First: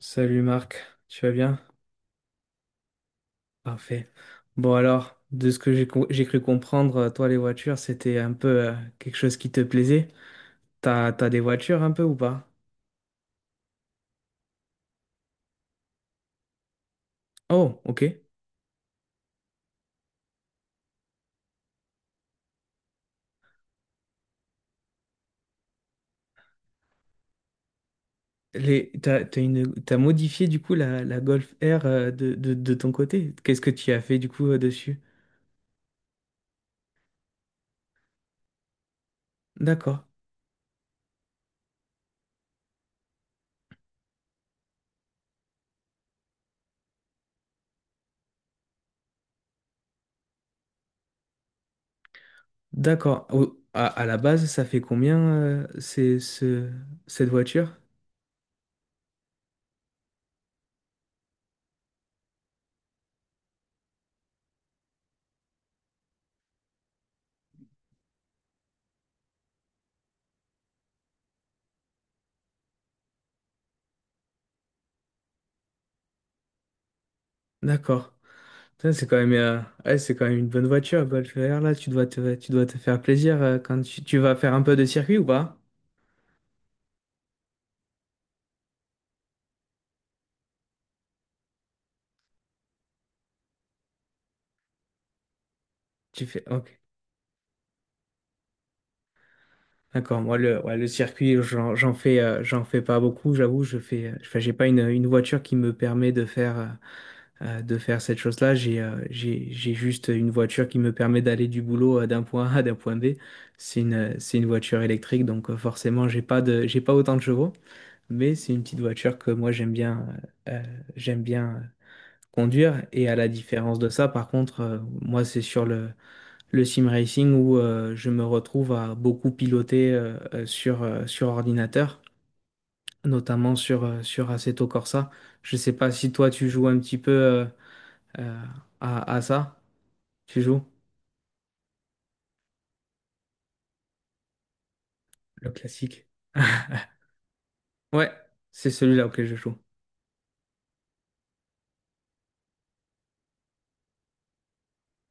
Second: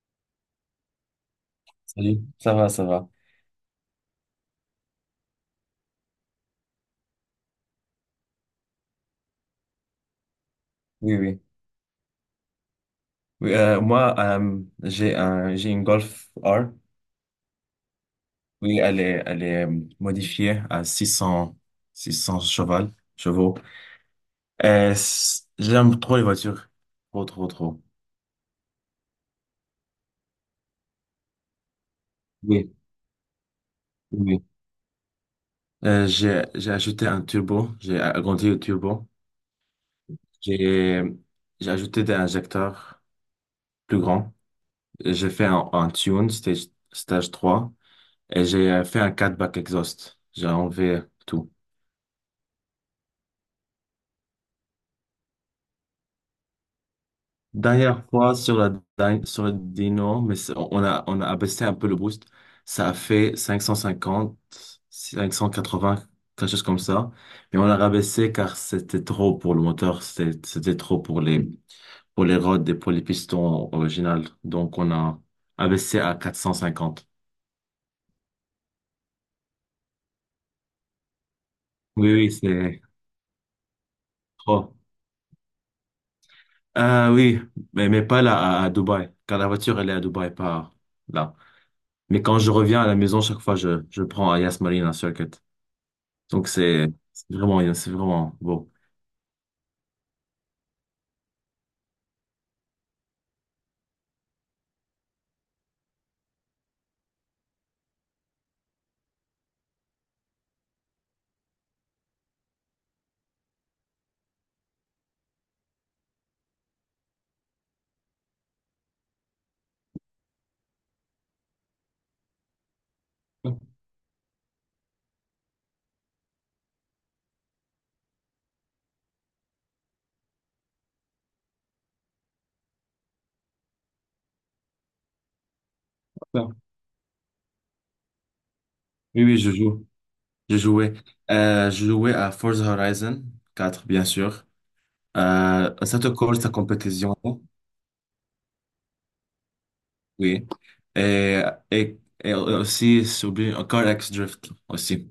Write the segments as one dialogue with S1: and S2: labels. S1: Salut Marc, tu vas bien?
S2: Salut. Ça va, ça va.
S1: Parfait. Bon alors, de ce que j'ai cru comprendre, toi les voitures, c'était un peu quelque chose qui te plaisait. T'as,
S2: Oui,
S1: t'as des
S2: oui.
S1: voitures un peu ou pas?
S2: Oui, moi, j'ai une Golf R.
S1: Oh, ok.
S2: Oui, elle est modifiée à 600, 600 chevaux. J'aime trop les voitures. Trop, trop, trop.
S1: Les, t'as, t'as une, t'as modifié du coup la Golf R de, de,
S2: Oui,
S1: de ton côté. Qu'est-ce que tu as fait du
S2: oui.
S1: coup dessus?
S2: J'ai ajouté un turbo. J'ai agrandi le turbo.
S1: D'accord,
S2: J'ai, j'ai ajouté des injecteurs plus grands. J'ai fait un tune, stage trois. Et j'ai fait un cat back exhaust. J'ai enlevé tout.
S1: d'accord. À la base, ça fait combien cette voiture?
S2: Dernière fois sur sur le Dino, mais on a abaissé un peu le boost. Ça a fait 550, 580, quelque chose comme ça. Mais on a rabaissé car c'était trop pour le moteur, c'était trop pour les rods et pour les pistons originales. Donc on a abaissé à 450.
S1: D'accord. Ça, c'est quand même, ouais, c'est quand même une bonne voiture, Golf R, là. Tu dois
S2: Oui, oui,
S1: te, tu dois te
S2: c'est
S1: faire plaisir quand tu vas faire un
S2: trop.
S1: peu de circuit ou pas?
S2: Ah oui, mais pas là, à Dubaï, car la voiture, elle est à Dubaï, pas là. Mais quand je reviens à la maison, chaque fois, je prends à Yas Marina Circuit.
S1: Tu fais,
S2: Donc
S1: ok.
S2: c'est vraiment bien, c'est vraiment beau.
S1: D'accord, moi, le circuit, j'en fais pas beaucoup, j'avoue. Je fais, enfin, j'ai pas une voiture qui me permet de faire cette chose-là. J'ai juste une voiture qui me permet d'aller du boulot d'un point A à d'un point B. C'est une voiture électrique, donc forcément, j'ai pas autant de chevaux. Mais c'est une petite voiture que moi, euh, euh, j'aime bien conduire. Et à la différence de ça, par contre, moi, c'est le sim racing où je me retrouve à beaucoup piloter sur ordinateur, notamment sur Assetto Corsa. Je sais pas si toi, tu
S2: D'accord.
S1: joues un petit peu euh, à
S2: Oui, oui, je
S1: ça.
S2: joue.
S1: Tu
S2: Je
S1: joues?
S2: jouais. Je jouais à Forza Horizon 4, bien sûr.
S1: Le
S2: Ça
S1: classique.
S2: te colle ta compétition,
S1: Ouais, c'est celui-là auquel je joue.
S2: oui. Et, et aussi, j'ai oublié, Car X Drift aussi.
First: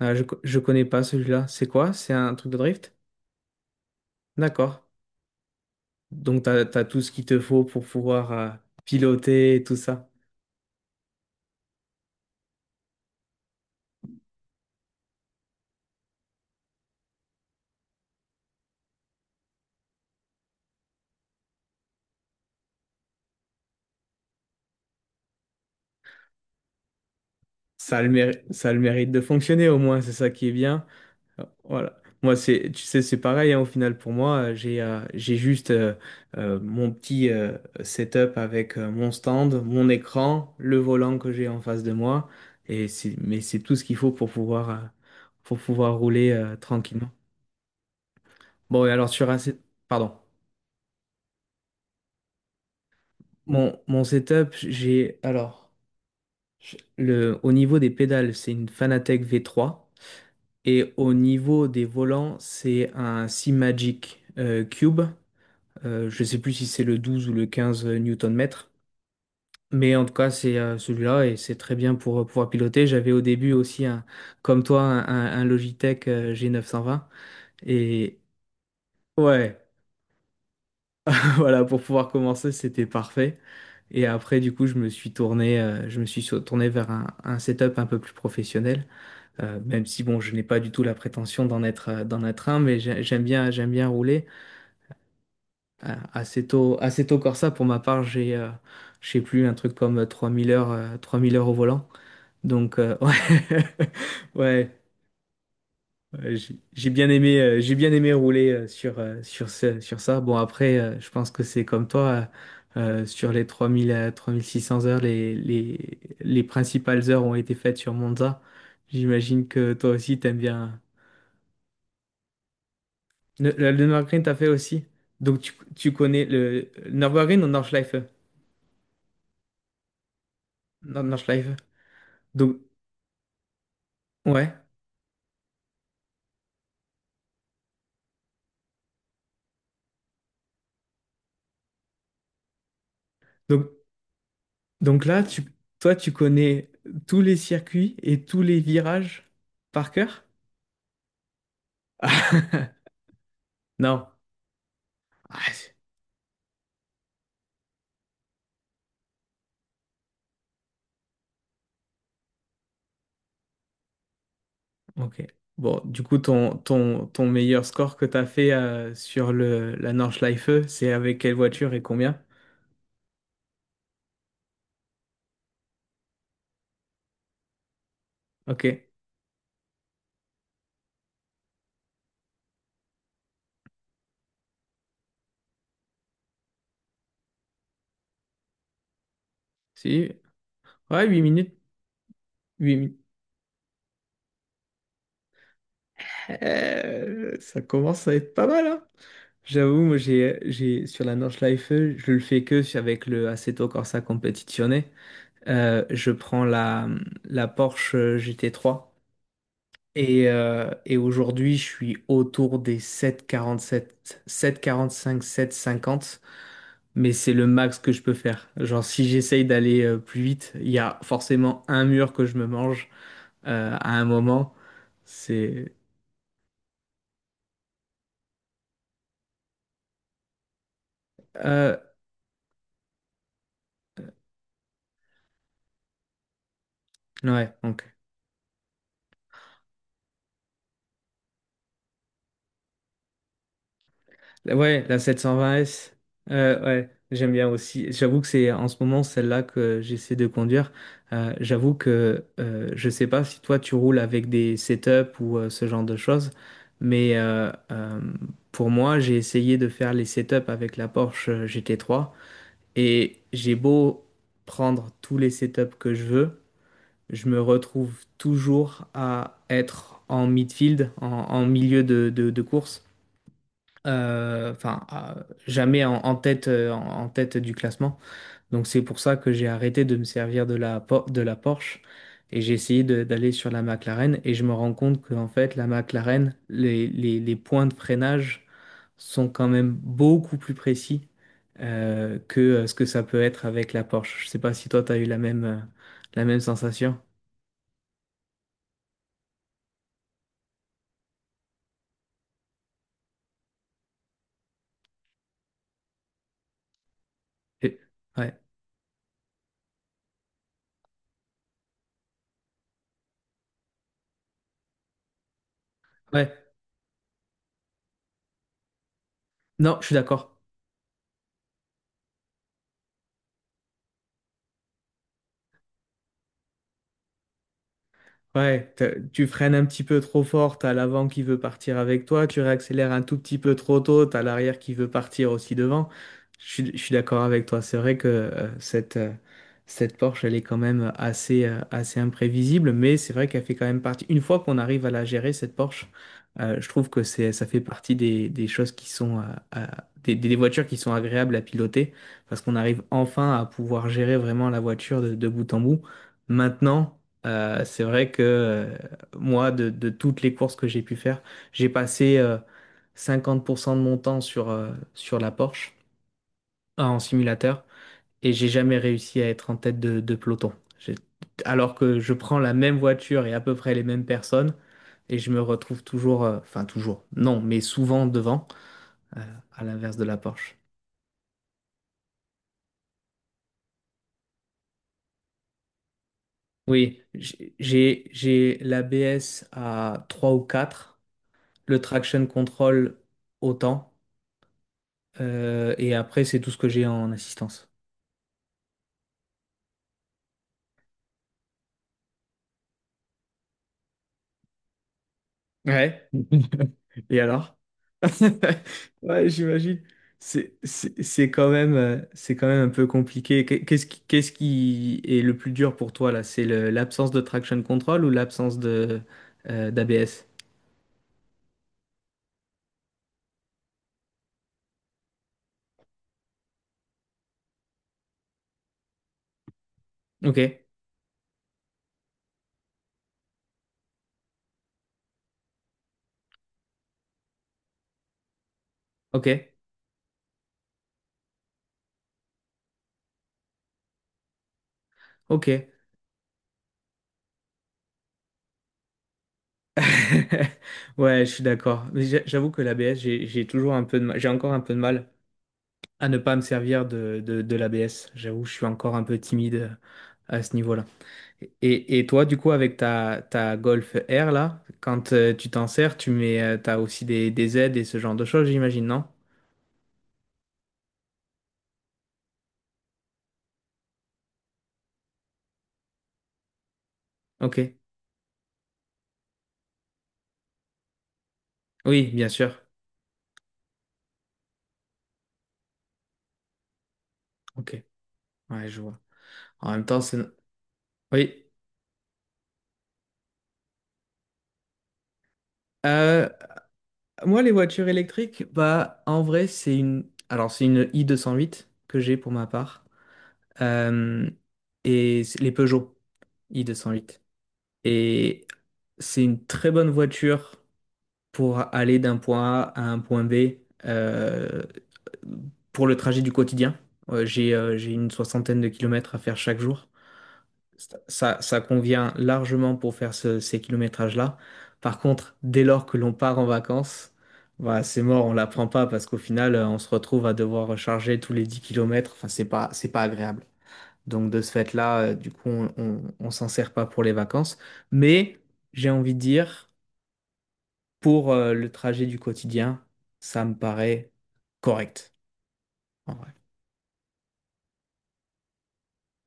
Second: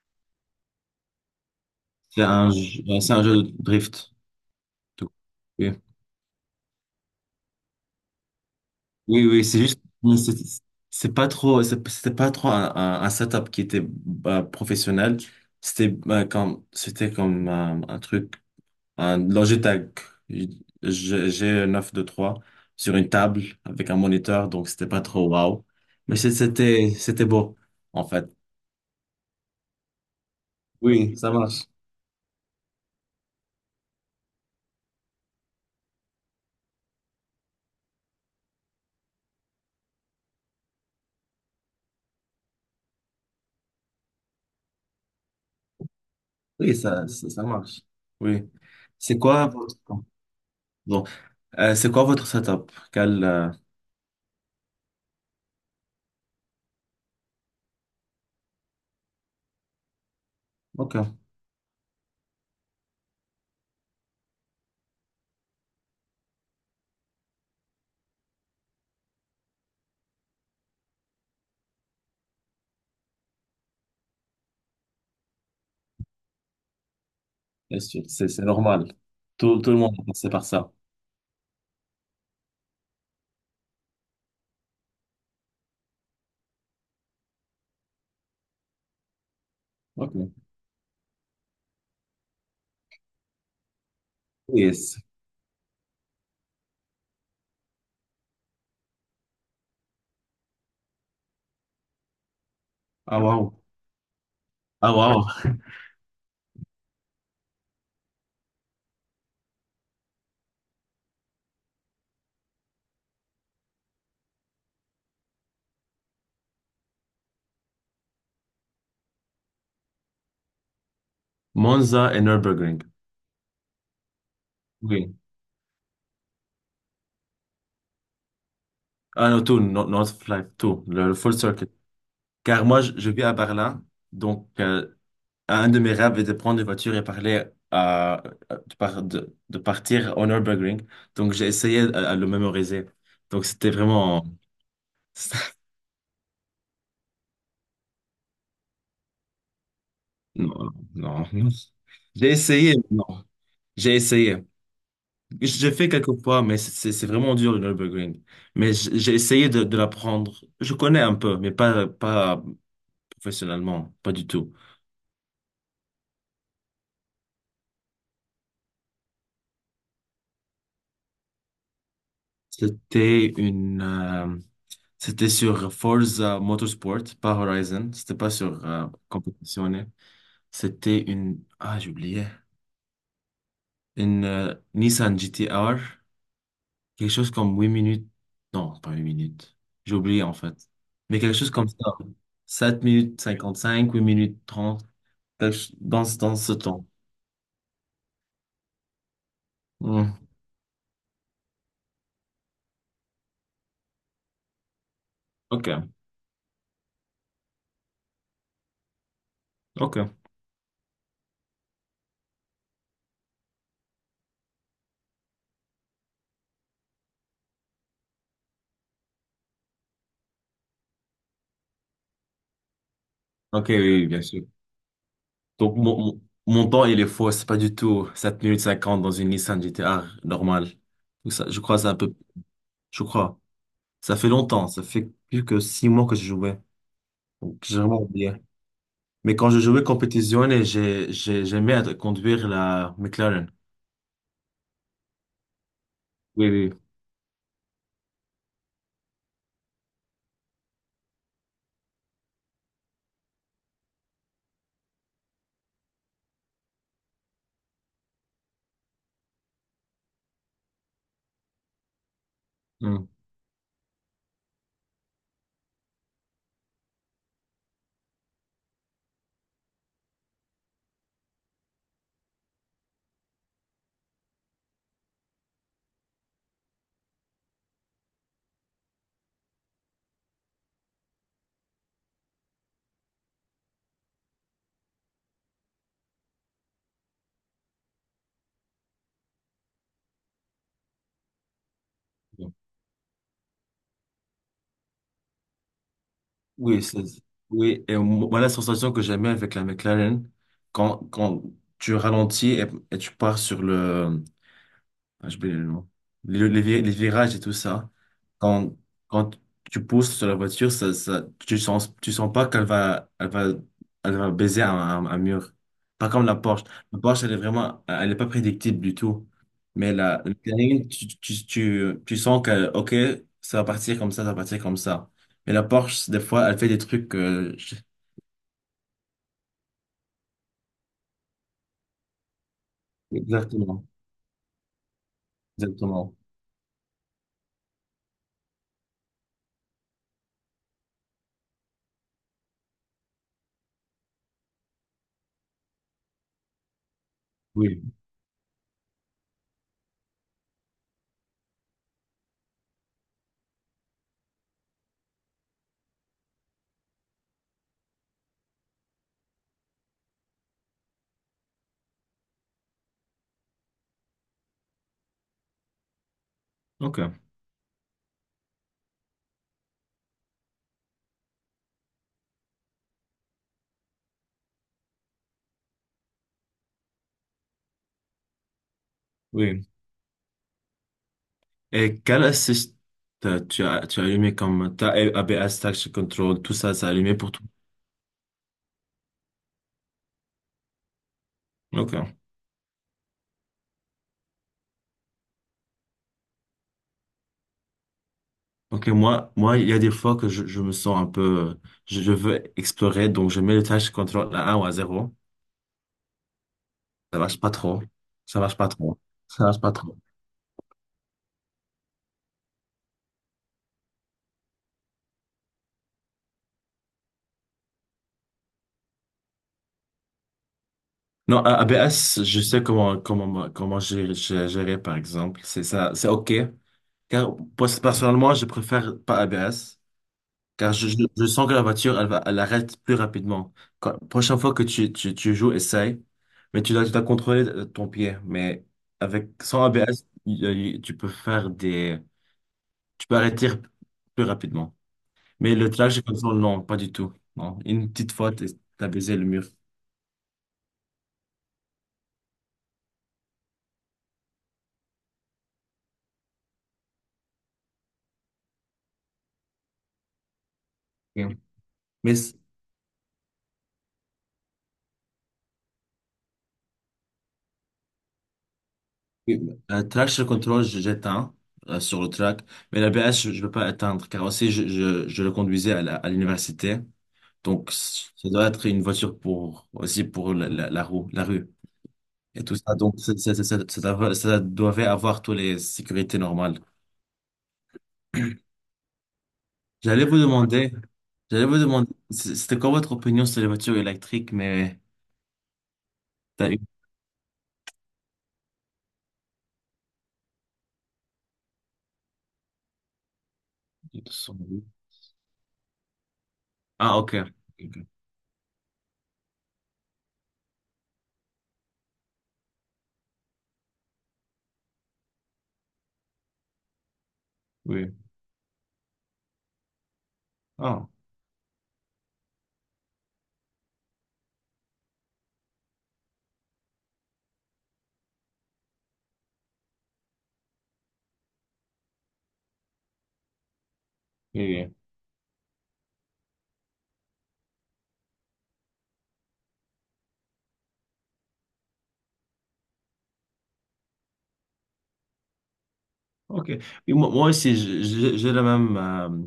S1: Ah, je connais pas celui-là. C'est quoi? C'est
S2: C'est
S1: un truc de drift?
S2: ouais, c'est un jeu de drift.
S1: D'accord.
S2: Tout. Oui,
S1: Donc, t'as tout ce qu'il te faut pour pouvoir
S2: oui, oui,
S1: piloter
S2: c'est
S1: et tout
S2: juste,
S1: ça.
S2: mais c'est pas trop, c'était pas trop un setup qui était bah, professionnel. C'était bah, comme, c'était comme un truc. Un Logitech. J'ai un 923 sur une table avec un moniteur, donc c'était pas trop wow. Mais c'était beau, en fait.
S1: Ça a le mérite de fonctionner au moins, c'est ça qui est bien.
S2: Oui, ça marche.
S1: Voilà. Moi, c'est, tu sais, c'est pareil, hein, au final, pour moi, j'ai juste mon petit setup avec mon stand, mon écran, le volant que j'ai en face de moi, et mais c'est tout ce qu'il faut pour pouvoir rouler
S2: Oui, ça,
S1: tranquillement.
S2: ça, ça marche. Oui.
S1: Bon, et alors,
S2: C'est quoi votre...
S1: pardon,
S2: Bon. C'est quoi votre setup? Quel,
S1: mon setup, alors, au niveau des pédales, c'est une Fanatec V3. Et
S2: Ok,
S1: au niveau des volants, c'est un Seamagic Cube. Je ne sais plus si c'est le 12 ou le 15 Newton-mètre. Mais en tout cas, c'est celui-là et c'est très bien pour pouvoir piloter. J'avais au début aussi, un, comme toi, un Logitech G920.
S2: bien sûr,
S1: Et
S2: c'est normal. Tout,
S1: ouais,
S2: tout le monde a passé par ça.
S1: voilà, pour pouvoir commencer, c'était parfait. Et après, du coup, je me suis tourné, je me suis sur- tourné vers un setup un peu plus professionnel. Même si,
S2: Ok.
S1: bon, je n'ai pas du tout la prétention d'en être un, mais j'aime bien rouler.
S2: Yes.
S1: Assez tôt Corsa, pour ma part, je sais plus, un truc comme 3 000 heures, 3 000 heures au volant. Donc,
S2: Ah, wow.
S1: ouais,
S2: Ah, wow.
S1: ouais, j'ai bien aimé rouler sur ça. Bon, après, je pense que c'est comme toi, sur les 3 000 à 3 600 heures, les principales heures ont été faites sur Monza. J'imagine que toi aussi, t'aimes bien.
S2: Monza et Nürburgring.
S1: Le Nürburgring, t'as fait aussi.
S2: Oui.
S1: Donc, tu connais le Nürburgring ou Nordschleife?
S2: Ah, non, tout, North Flag, tout. Le full
S1: Nordschleife.
S2: circuit.
S1: Donc,
S2: Car moi, je vis à Berlin, donc
S1: ouais.
S2: un de mes rêves est de prendre une voiture et parler à, de partir au Nürburgring. Donc j'ai essayé à le mémoriser. Donc
S1: Donc,
S2: c'était vraiment...
S1: là, toi, tu connais tous les circuits et tous les virages par cœur?
S2: Non, non, non. J'ai essayé, mais non. J'ai
S1: Non.
S2: essayé.
S1: Ah,
S2: J'ai
S1: c'est-
S2: fait quelques fois, mais c'est vraiment dur le Nürburgring. Mais j'ai essayé de l'apprendre. Je connais un peu, mais pas professionnellement, pas du tout.
S1: ok. Bon, du coup, ton meilleur score que tu as fait la Nordschleife, c'est avec quelle voiture et combien?
S2: C'était une... C'était sur Forza Motorsport, pas Horizon. C'était pas sur
S1: Ok.
S2: compétitionné. C'était une... Ah, j'ai oublié. Une Nissan GT-R. Quelque chose comme 8 minutes. Non, pas 8 minutes. J'ai
S1: Si.
S2: oublié en fait.
S1: Ouais,
S2: Mais
S1: 8
S2: quelque chose
S1: minutes.
S2: comme ça.
S1: huit
S2: sept
S1: minutes.
S2: minutes cinquante cinq 8 minutes 30, dans, dans ce temps.
S1: Ça commence à être pas mal, hein? J'avoue, moi,
S2: Hmm.
S1: sur la Nordschleife, je le fais que avec le Assetto Corsa Competizione.
S2: OK.
S1: Je prends la Porsche GT3
S2: OK.
S1: et aujourd'hui je suis autour des 7,47, 7,45, sept quarante quarante 7,47, 7,45, cinquante mais c'est le max que je peux faire. Genre si j'essaye d'aller plus vite, il y a forcément un mur que je me mange
S2: OK, oui,
S1: à un
S2: oui, bien sûr.
S1: moment. C'est...
S2: Donc, mon temps, il est faux. C'est pas du tout 7 minutes 50 dans une Nissan GT-R normale. Donc, ça, je
S1: euh,
S2: crois que c'est un peu... Je crois. Ça fait longtemps, ça fait plus que 6 mois que je jouais.
S1: ouais,
S2: Donc, j'ai
S1: donc
S2: vraiment oublié. Mais quand je jouais compétition, et j'aimais conduire la McLaren.
S1: Ouais, la 720S.
S2: Oui, oui.
S1: Ouais, j'aime bien aussi. J'avoue que c'est en ce moment celle-là que j'essaie de conduire. J'avoue que je sais pas si toi tu roules avec des setups ou ce genre de choses, mais pour moi, j'ai essayé de faire les setups avec la Porsche GT3
S2: Hmm.
S1: et j'ai beau prendre tous les setups que je veux, je me retrouve toujours à être en midfield, en milieu de course, enfin jamais en tête, en tête du classement. Donc c'est pour ça que j'ai arrêté de me servir de la Porsche et j'ai essayé d'aller sur la McLaren et je me rends compte qu'en fait la McLaren les points de freinage sont quand même beaucoup plus précis que ce que ça peut être avec la Porsche. Je sais pas si toi tu as eu la même
S2: Oui, c'est,
S1: sensation.
S2: oui. Et moi, la sensation que j'aimais avec la McLaren, quand tu ralentis et tu pars sur le, Ah, je peux- les virages et tout
S1: Et-
S2: ça.
S1: ouais.
S2: Quand, quand tu pousses sur la voiture, tu sens pas qu'elle va baiser un mur. Pas comme la
S1: Ouais.
S2: Porsche. La Porsche, elle est vraiment, elle est pas prédictible du tout.
S1: Non, je
S2: Mais
S1: suis
S2: la
S1: d'accord.
S2: Cayenne, tu sens que, OK, ça va partir comme ça va partir comme ça. Mais la Porsche, des fois, elle fait des trucs, je-
S1: Ouais, tu freines un petit peu trop fort, t'as l'avant qui veut partir avec toi, tu réaccélères un tout petit peu trop
S2: Exactement.
S1: tôt, t'as l'arrière qui veut partir aussi devant.
S2: Exactement.
S1: Je suis d'accord avec toi, c'est vrai que cette Porsche, elle est quand même assez, assez imprévisible, mais c'est vrai qu'elle fait quand même partie. Une fois qu'on arrive à la gérer, cette Porsche, je trouve que ça fait
S2: Oui.
S1: partie des choses qui sont, des voitures qui sont agréables à piloter, parce qu'on arrive enfin à pouvoir gérer vraiment la voiture de bout en bout. Maintenant, c'est vrai que moi, de toutes les courses que j'ai pu faire, j'ai passé 50% de mon temps sur la Porsche en
S2: OK.
S1: simulateur et j'ai jamais réussi à être en tête de peloton. J'ai- Alors que je prends la même voiture et à peu près les mêmes personnes et je me retrouve toujours, enfin toujours, non, mais souvent devant, euh, à
S2: Oui.
S1: l'inverse de la Porsche.
S2: Et quel assist tu as allumé comme ta ABS, Traction Control, tout ça a
S1: Oui,
S2: allumé pour toi?
S1: j'ai l'ABS à 3 ou 4, le
S2: Ok.
S1: traction control autant. Et après, c'est tout ce que j'ai en assistance.
S2: Ok, moi, il y a des fois que je me sens un peu, je veux explorer, donc je mets le Traction Control à un ou à zéro.
S1: Ouais.
S2: Ça
S1: Et
S2: marche pas
S1: alors?
S2: trop. Ça marche pas trop.
S1: Ouais,
S2: Ça marche pas
S1: j'imagine.
S2: trop.
S1: C'est quand même, c'est quand même un peu compliqué. Qu'est-ce qui est le plus dur pour toi là? L'absence de traction control ou l'absence de d'ABS?
S2: Non, ABS, je sais comment gérer, par exemple. C'est ça, c'est ok. Car, personnellement, je préfère pas ABS.
S1: Ok,
S2: Car je sens que la voiture, elle arrête plus rapidement. Prochaine fois que tu joues, essaye. Mais tu dois contrôler ton pied. Mais
S1: ok,
S2: sans ABS, tu peux tu peux arrêter plus rapidement.
S1: ok.
S2: Mais le trajet comme ça, non, pas du tout. Non. Une petite fois, t'as baisé le mur.
S1: Ouais, je suis d'accord. Mais j'avoue que l'ABS, j'ai toujours un peu de mal, j'ai encore un peu de mal à ne pas me servir de l'ABS. J'avoue, je suis encore un peu timide à ce niveau-là.
S2: Ok.
S1: Et
S2: Mais
S1: toi, du coup, avec ta Golf R, là, quand tu t'en sers, t'as aussi des aides et ce genre de choses, j'imagine, non?
S2: traction control, j'éteins sur le track. Mais l'ABS, je ne peux pas éteindre. Car aussi, je le conduisais à l'université. Donc,
S1: Ok.
S2: ça doit être une voiture pour, aussi pour la rue
S1: Oui, bien
S2: et
S1: sûr.
S2: tout ça. Donc, ça doit avoir toutes les sécurités normales.
S1: Ok. Ouais, je vois. En même temps,
S2: J'allais
S1: c'est...
S2: vous
S1: no.
S2: demander,
S1: Oui.
S2: j'allais vous demander, c'était quoi votre opinion sur les voitures électriques, mais
S1: Euh,
S2: t'as eu...
S1: Moi, les voitures électriques, bah, en vrai, Alors, c'est une i208 que j'ai pour ma part. Euh, et c'est les Peugeot
S2: Ah, ok.
S1: i208.
S2: Ok. Ok.
S1: Et c'est une très bonne voiture pour aller d'un point A à un point B, Euh, pour le trajet du quotidien. J'ai
S2: Oui.
S1: une soixantaine de kilomètres à faire chaque jour.
S2: Ah,
S1: Ça convient largement pour faire ces kilométrages-là. Par contre, dès lors que l'on part en vacances, bah, c'est mort, on ne l'apprend pas parce qu'au final, on se retrouve à devoir recharger tous les 10 kilomètres. Enfin, c'est pas agréable. Donc,
S2: oui.
S1: de ce
S2: Oui.
S1: fait-là, du coup, on s'en sert pas pour les vacances. Mais j'ai envie de dire, pour le trajet du quotidien, ça me paraît correct, en vrai.
S2: OK. Et moi aussi, j'ai la même, euh,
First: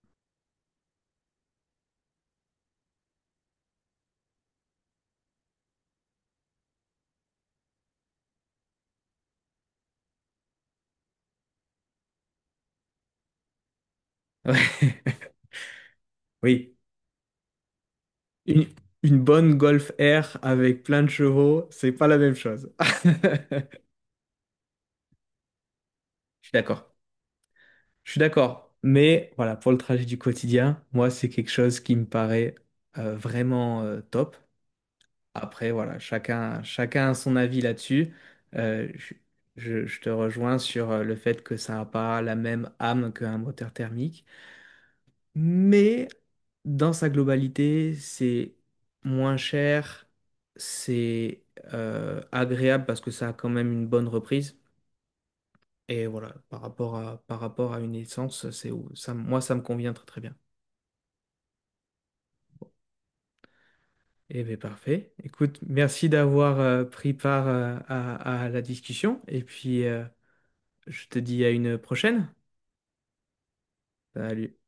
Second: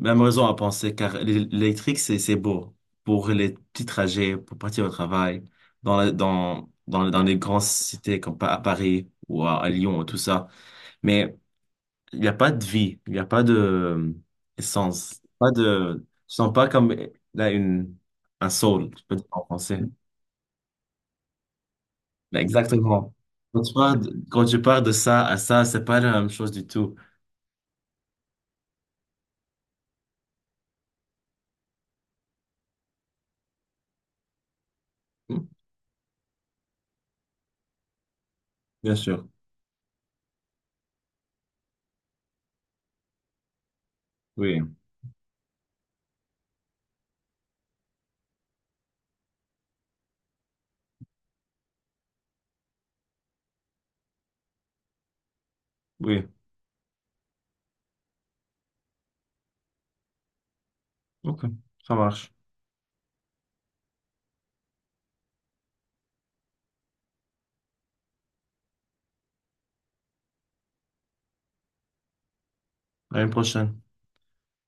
S2: même raison à penser, car l'électrique, c'est beau pour les petits trajets, pour partir au travail, dans, la- dans, dans, dans les grandes cités comme à Paris ou à Lyon, tout ça. Mais il n'y a pas de vie, il n'y a pas de
S1: Ouais.
S2: essence, pas de... Je sens pas
S1: Oui.
S2: comme là, un
S1: Une,
S2: soul, je peux
S1: une
S2: dire en
S1: bonne
S2: français.
S1: Golf R avec plein de chevaux, c'est pas la même
S2: Mais
S1: chose.
S2: exactement. Quand tu pars de, quand tu pars de ça à ça, c'est pas la même
S1: Je
S2: chose
S1: suis
S2: du
S1: d'accord.
S2: tout.
S1: Je suis d'accord. Mais voilà, pour le trajet du quotidien, moi, c'est quelque chose qui me paraît vraiment top. Après, voilà, chacun a son avis là-dessus. Euh,
S2: Bien
S1: je,
S2: sûr.
S1: je te rejoins sur le fait que ça n'a pas la même âme qu'un moteur thermique.
S2: Oui,
S1: Mais dans sa globalité, c'est moins cher, c'est agréable parce que ça a quand même une bonne reprise. Et
S2: oui.
S1: voilà, par rapport à une essence, ça, moi, ça me convient très très bien.
S2: Ok, ça marche.
S1: Eh bien, parfait. Écoute, merci d'avoir pris part à la discussion. Et puis, je te dis à une prochaine.
S2: À une prochaine.
S1: Salut.